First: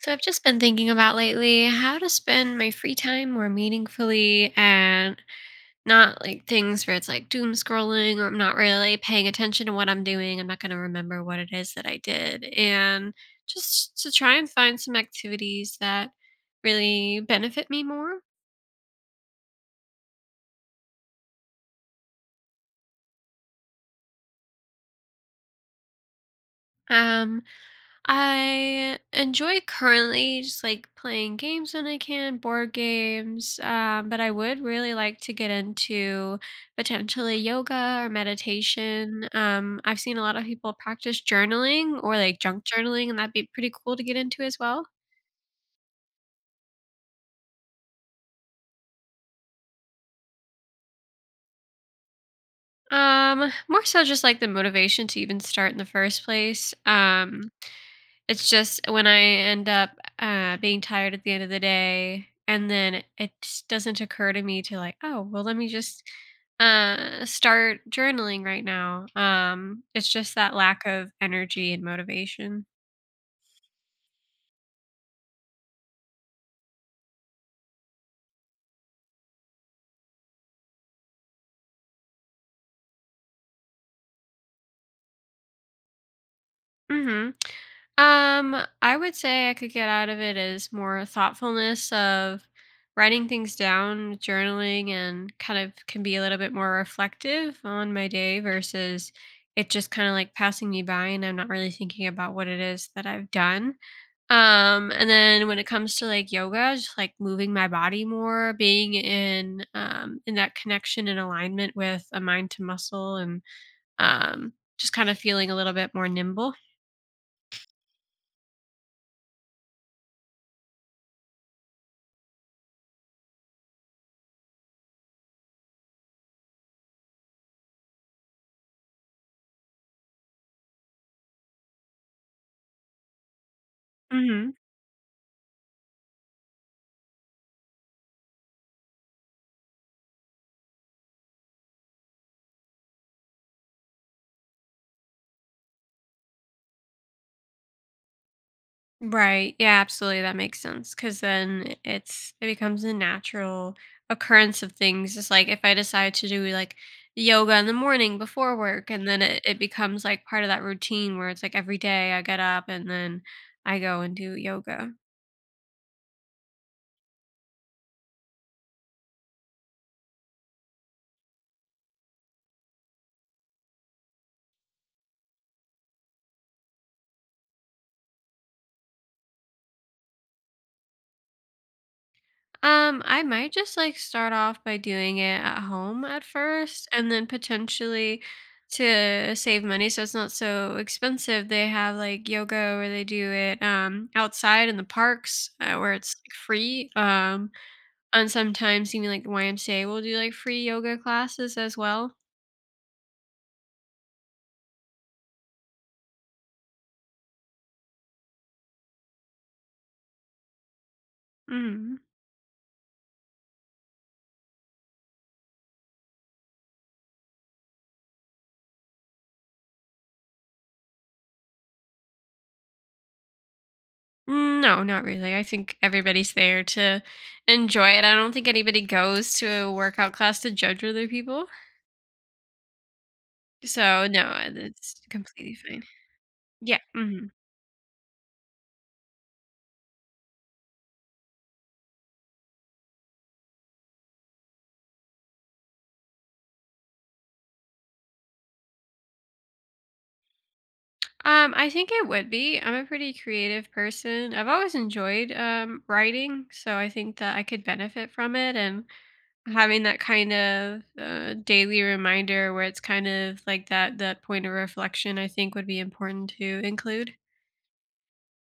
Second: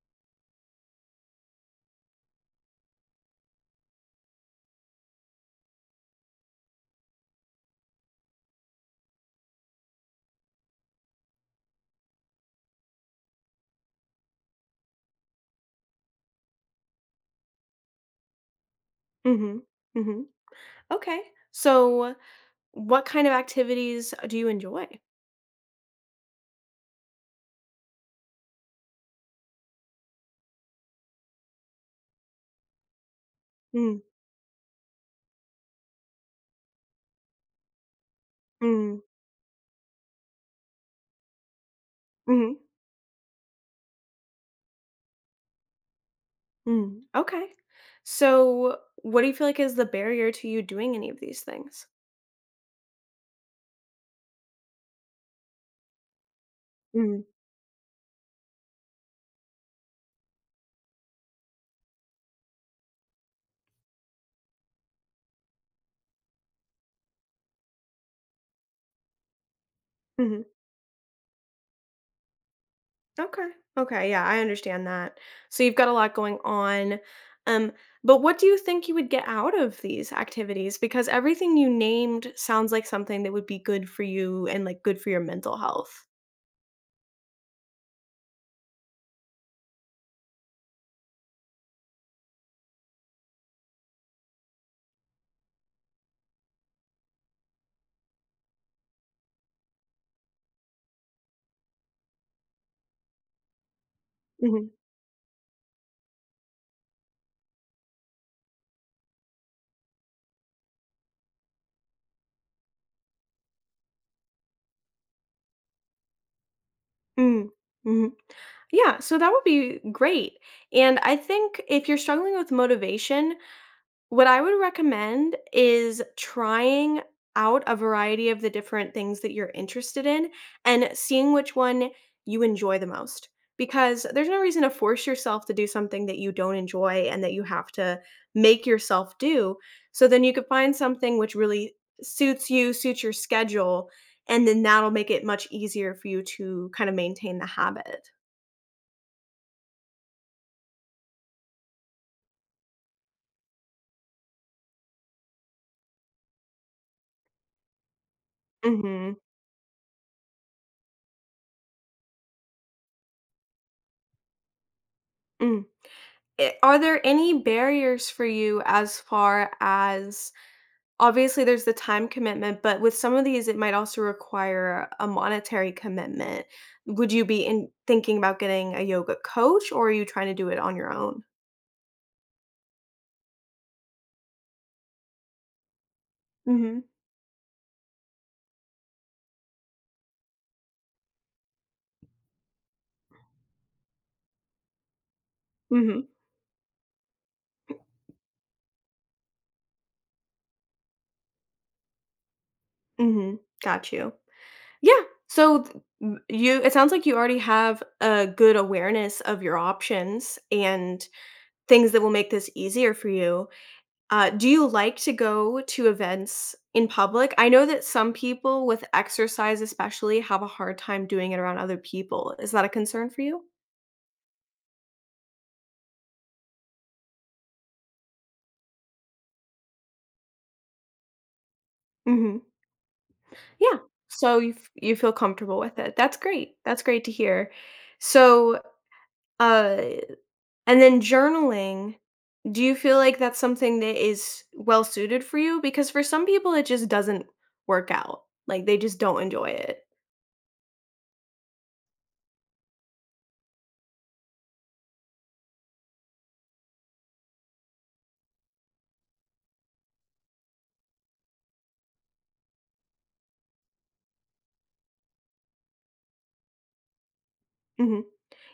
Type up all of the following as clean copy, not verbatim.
So I've just been thinking about lately how to spend my free time more meaningfully and not like things where it's like doom scrolling or I'm not really paying attention to what I'm doing. I'm not going to remember what it is that I did. And just to try and find some activities that really benefit me more. Mhm. Mhm. Okay. So, what kind of activities do you enjoy? Um, I enjoy currently just like playing games when I can, board games. Mm. But I would really like to get into potentially yoga or Mm. meditation. I've seen a lot of people practice journaling or like Mhm. junk journaling, and that'd be pretty cool to get into as well. Mm. Okay. So, what do you feel like is the barrier to you doing any of these things? More so just like the motivation to even start in the first place. Mm. It's just when I end up, being tired at the end of the day, and then it just doesn't occur to me to like, "Oh, well, let me just, start journaling right now." It's just Mhm. that lack of energy and motivation. Okay. Okay, yeah, I understand that. So, you've got a lot going on. Um, but what do you think you would get out of these activities? Because everything you named sounds like something that would be good for you and, like, good for your mental health. Mhm. Um, I would say I could get out of it is more thoughtfulness of writing things down, journaling, and kind of can be a little bit more reflective on my day versus it just kind of like passing me by and I'm not really thinking about what it is that I've done. Mhm. And then when it comes to like yoga, just like moving my body more, being in that connection and alignment with a mind to muscle and um just kind of feeling a little bit more nimble. Mm. Mhm. Yeah, so that would be great. And I think if you're struggling with motivation, what I would recommend is trying out a variety of the different things that you're interested in and seeing which one you enjoy the most. Because there's no Hmm. reason to force yourself to do something that you don't enjoy and that you have to make yourself do. So then you could find something which really suits you, suits your schedule, and then that'll make it much easier for you to kind of maintain the habit. Right. Yeah, absolutely. That makes sense. Cause then it becomes a natural occurrence of things. It's like if I decide to do like yoga in the morning before work and then Mhm. it, it becomes like part of that routine where it's like every day I get up and then I go and do yoga. Mm. Are there any barriers for you, as far as obviously there's the time commitment, but with some of these, it might also require a monetary commitment. Would you be in thinking about getting a yoga coach or are you trying to do it on your own? I might just like start off by doing it at home at Hmm. first and then potentially to save money so it's not so expensive. They have like yoga where they do it outside in the parks where Hmm. it's like, free. And sometimes even like YMCA will do like free yoga classes as well. Hmm. Got you. Yeah. So th- m- you it sounds like you already have a good awareness of your options and things Mm. that will make this easier for you. Do you like to go to events in public? I know that some people with exercise especially have a hard time doing it around other people. Is that a concern for you? Mm, no, not really. I think everybody's there to enjoy it. I don't think anybody goes to a workout class to judge other people. Mhm. Yeah. So no, So you f you it's feel completely comfortable with fine. it. That's great. Yeah. That's great to Mhm. hear. So, uh And then journaling, do you feel like that's something that is well suited for you? Because for some people, it just doesn't work out. Like they just don't enjoy it. I think it would be. I'm a pretty creative person. I've always enjoyed writing, so I think that I could benefit from it and having that kind of daily reminder where it's kind of like that point of reflection. I think would be important to include. Mhm.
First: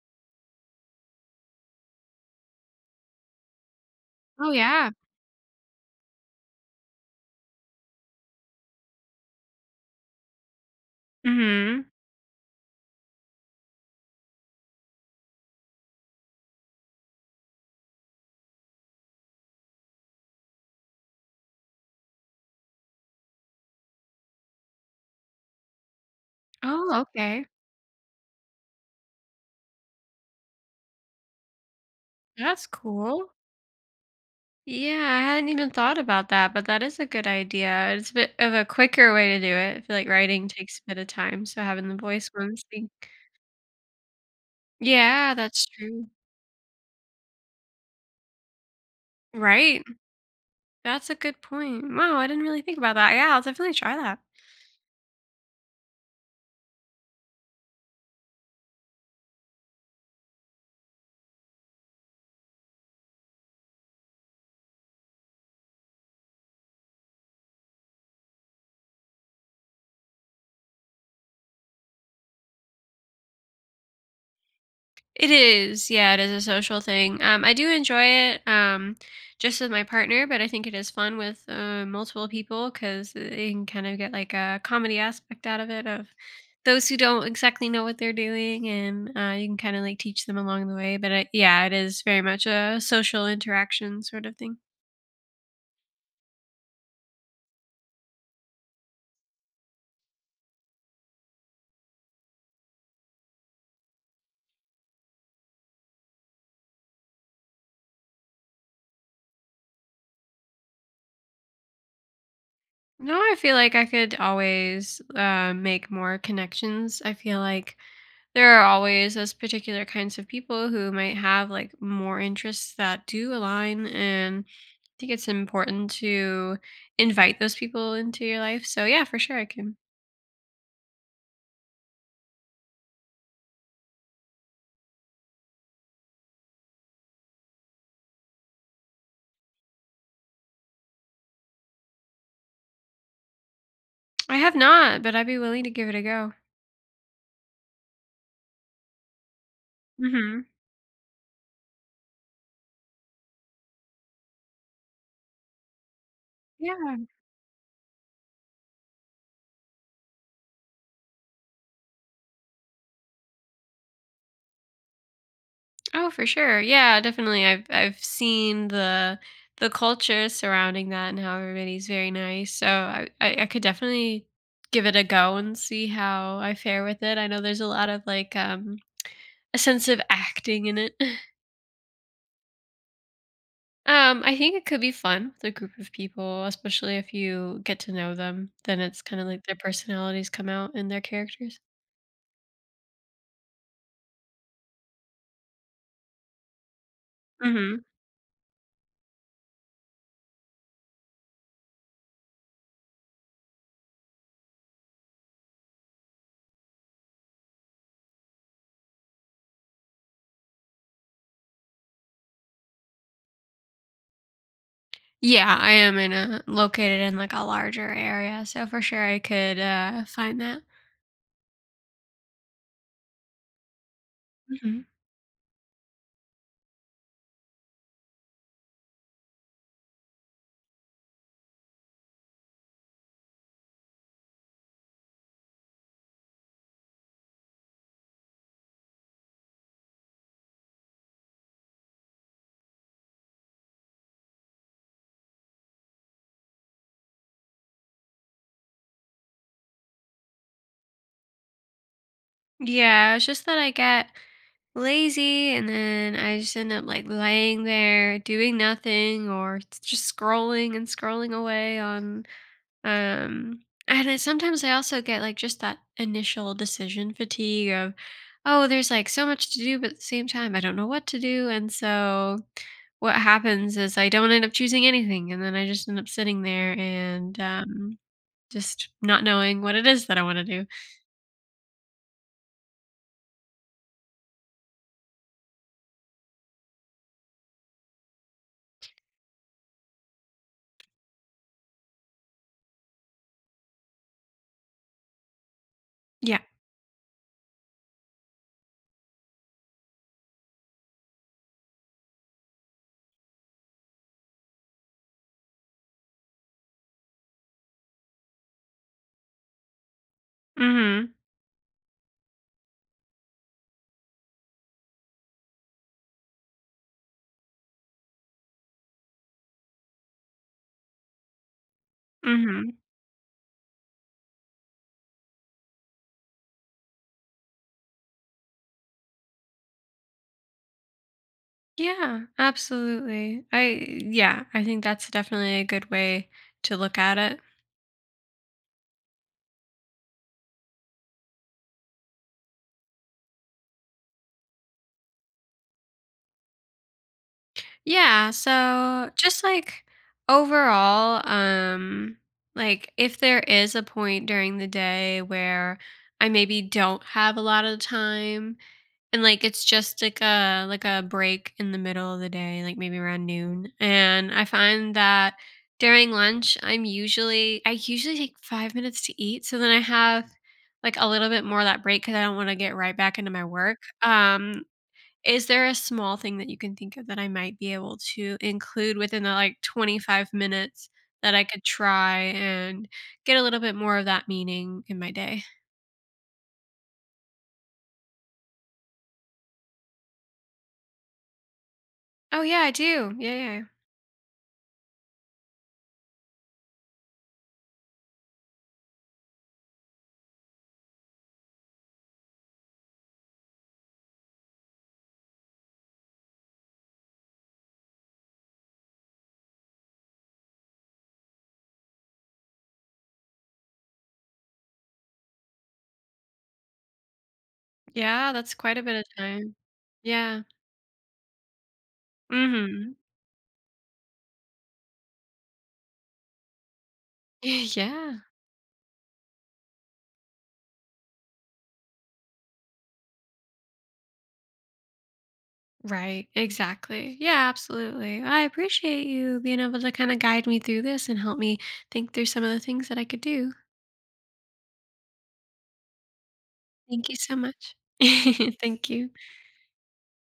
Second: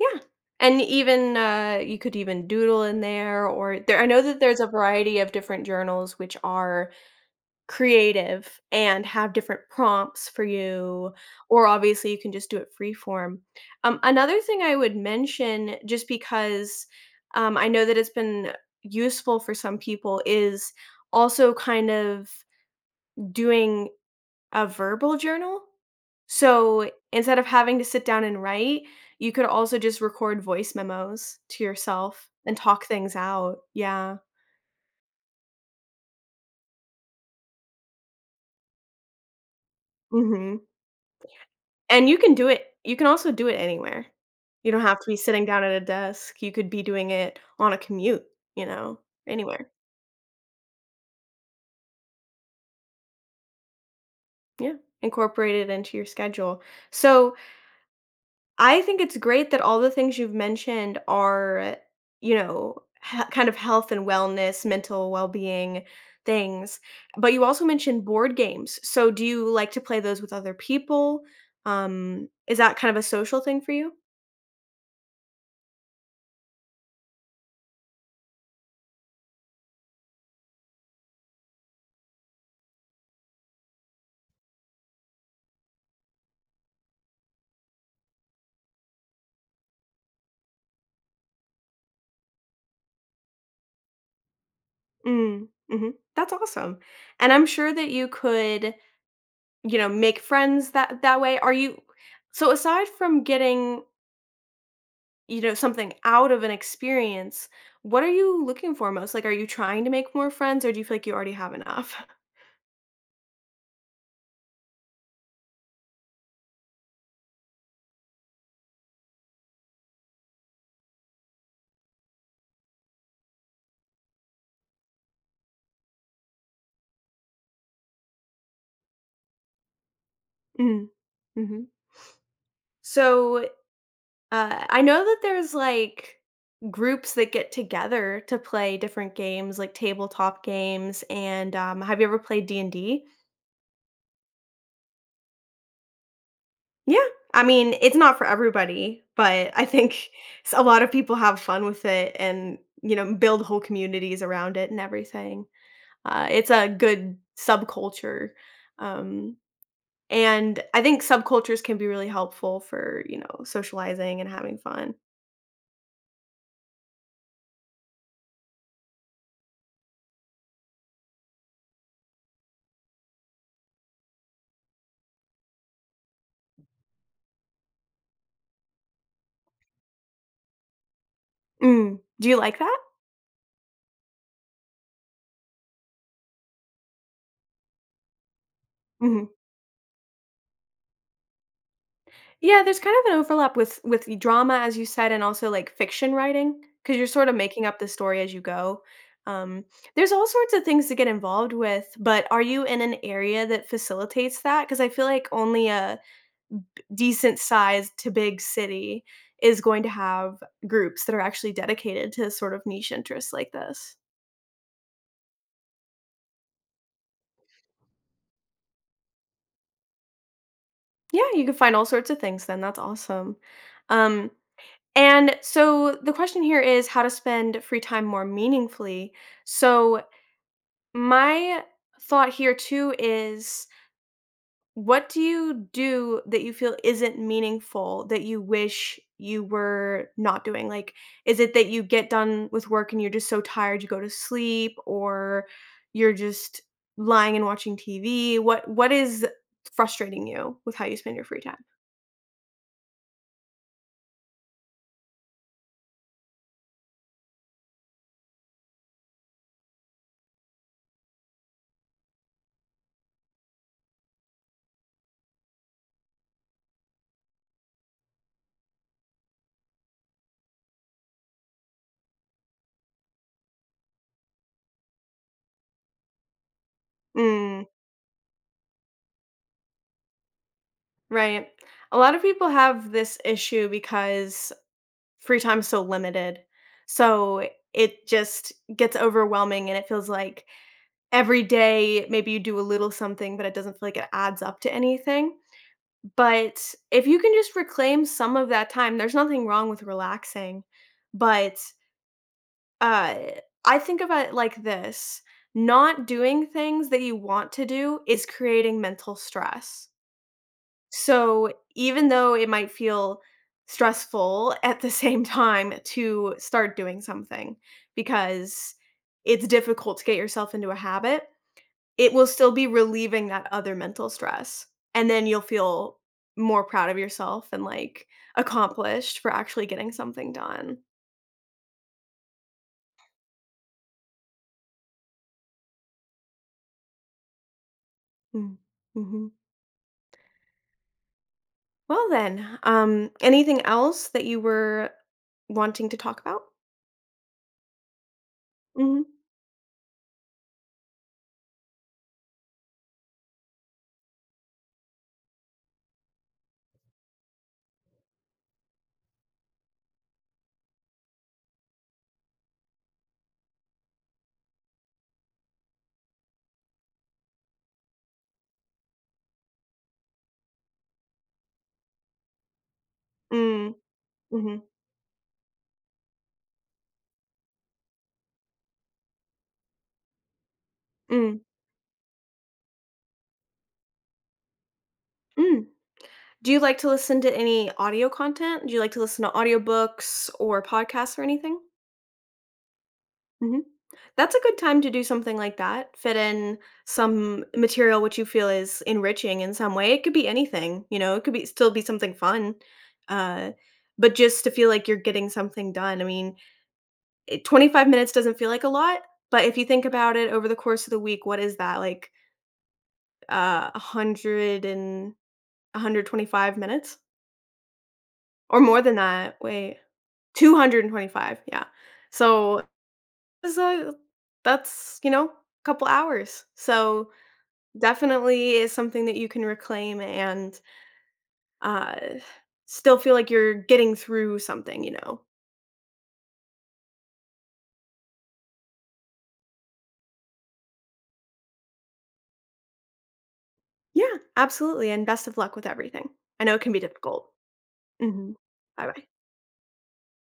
Yeah, and even, you could even doodle in there, or there I know that Oh, there's a yeah. variety of different journals which are creative and have different prompts for you, or Hmm. obviously you can just do it free form. Another thing I would mention just because, I know that it's been useful for some people is also kind of doing a verbal journal. So, Oh, instead okay. of having to sit down and write, you could also just record voice memos to yourself and That's talk things cool. out. Yeah. Yeah, I hadn't even thought about that, but that is a good idea. It's a bit of a quicker way to do it. I feel like writing Mhm. takes a bit of time, so having the And voice ones. You can also do it anywhere. You don't have to be Yeah, sitting down that's at a true. desk. You could be doing it on a commute, you know, anywhere. Right. That's a good point. Wow, I didn't really think about that. Yeah, I'll definitely try that. Yeah. Incorporate it into your schedule. So I think it's great that all the things you've mentioned are, you know, kind of health and wellness, mental well being things. But you also mentioned board games. So do you like to play those with other people? Is that kind of a social thing for you? It is. Yeah, it is a social thing. I do enjoy it just with my partner, but I think it is fun with multiple people because you can kind of get like a comedy aspect out of it of those who don't exactly know what they're doing and you can kind of like teach them along the way. Yeah, it is very much a social interaction sort of thing. Mm, hmm. That's awesome. And I'm sure that you could, make friends that way. Are you so aside from getting something out of an experience, what are you looking for most? Like, are you trying to make more friends or do you feel like you already have enough? No, I feel like I could always make more connections. I feel like there are always those particular kinds of people who might have like more interests that do align. And I think it's important to invite those people into your life. So, yeah, for sure, I can. Mhm, mhm. So, I know that there's, like, groups that get together to play different games, like tabletop games, and, have you ever played D&D? I have not, but I'd be willing to give it a go. Yeah. I mean, it's not for everybody, but I think Hmm. s a lot of people have fun with it and, build whole communities around it and everything. It's a Yeah. good subculture. Um, and I think subcultures can be really helpful for, socializing and having fun. Oh, for sure. Yeah, definitely. I've seen the culture surrounding that and how everybody's very nice. So I could definitely give it a go and see how I fare with it. I know there's a lot of like a sense of acting in it. Mm. Do you like that? I think it could be fun with a group of people, especially if you get to know them. Then it's kind of Mhm. like their personalities come out in their characters. Yeah, there's kind of an overlap with the drama, as you said, and also like fiction writing, because you're sort of making up Hmm. the story as you go. Um, there's all sorts of things to get involved with, but are you in an area that facilitates that? Because I feel like only a decent sized to big city is going to have groups that are actually dedicated to sort of niche interests like this. Yeah, I am in a located in like a larger area, so for sure I could find that. Yeah, you can find all sorts of things then. That's awesome. Um, and so the question here is how to spend free time more meaningfully. So my thought here too is what do you do that you feel isn't meaningful that you wish you were not doing? Like, is it that you get done with work and you're just so tired you go to sleep, or you're just lying and watching TV? What is frustrating you with how you spend your free time? Yeah, it's just that I get lazy and then I just end up like laying there doing nothing or just scrolling and scrolling away on and sometimes I also get like just that initial decision fatigue of oh there's like so much to do but at the same time I don't know what to do and so what happens is I don't end up choosing anything and then I just end up sitting there and Mm, just not knowing what it is that I want to do. right. A lot of people have this issue because free time's so limited. So it just gets overwhelming and it feels like every day maybe you do a little something, but it doesn't feel like it adds up to anything. Yeah. But if you can just reclaim some of that time, there's nothing wrong with relaxing. But uh, I think about it like this: not doing things that you want to do is creating mental stress. Mhm. So, even though it might feel stressful at the same time to start doing something, because it's difficult to get yourself into a habit, it will still be Mhm. relieving that other mental stress. And then you'll feel more proud of yourself and like accomplished for actually getting something done. Yeah, absolutely. I yeah, I think that's definitely a good way to look at it. Mm, mhm. Well, then, anything else that you were wanting to talk about? Yeah, Mhm. so just like overall, like if there is a point during the day where I maybe don't have a lot of time. And like it's just like a break in the middle of the day, like maybe around noon. And I find that during lunch, I usually take 5 minutes to eat, so then I have like a little bit more of that break because I don't want to get right back into my Mm, work. mhm, Is there a small thing that you can think of that I might be able to include within the like 25 minutes that mm, I could try and get a little bit more of that meaning in my day? mm. Do you like to listen to any audio content? Do you like to listen to audiobooks or podcasts or anything? Oh yeah, I do. Yeah, yeah. Mhm. That's a good time to do something like that. Fit in some material which you feel is enriching in some way. It could be anything, it could be still be something fun. Uh, but just to feel like you're getting something done. I mean, 25 minutes doesn't feel like a lot, but if you think about it over the course of the week, what is that? Like 100 and 125 minutes Yeah, that's or quite more a bit than of that. time. Wait. Yeah. 225, yeah. So, Mhm. it's, that's, a couple hours. So, Yeah. definitely is something that you can reclaim and, uh, still feel like you're getting through something, you know? Right. Exactly. Yeah, absolutely. I appreciate you being able to kind of guide me through this and help me think through some of the things that I could do. Yeah, absolutely, and best of luck with everything. I know it can be Thank you difficult. so much. Mhm. Thank Bye-bye. you.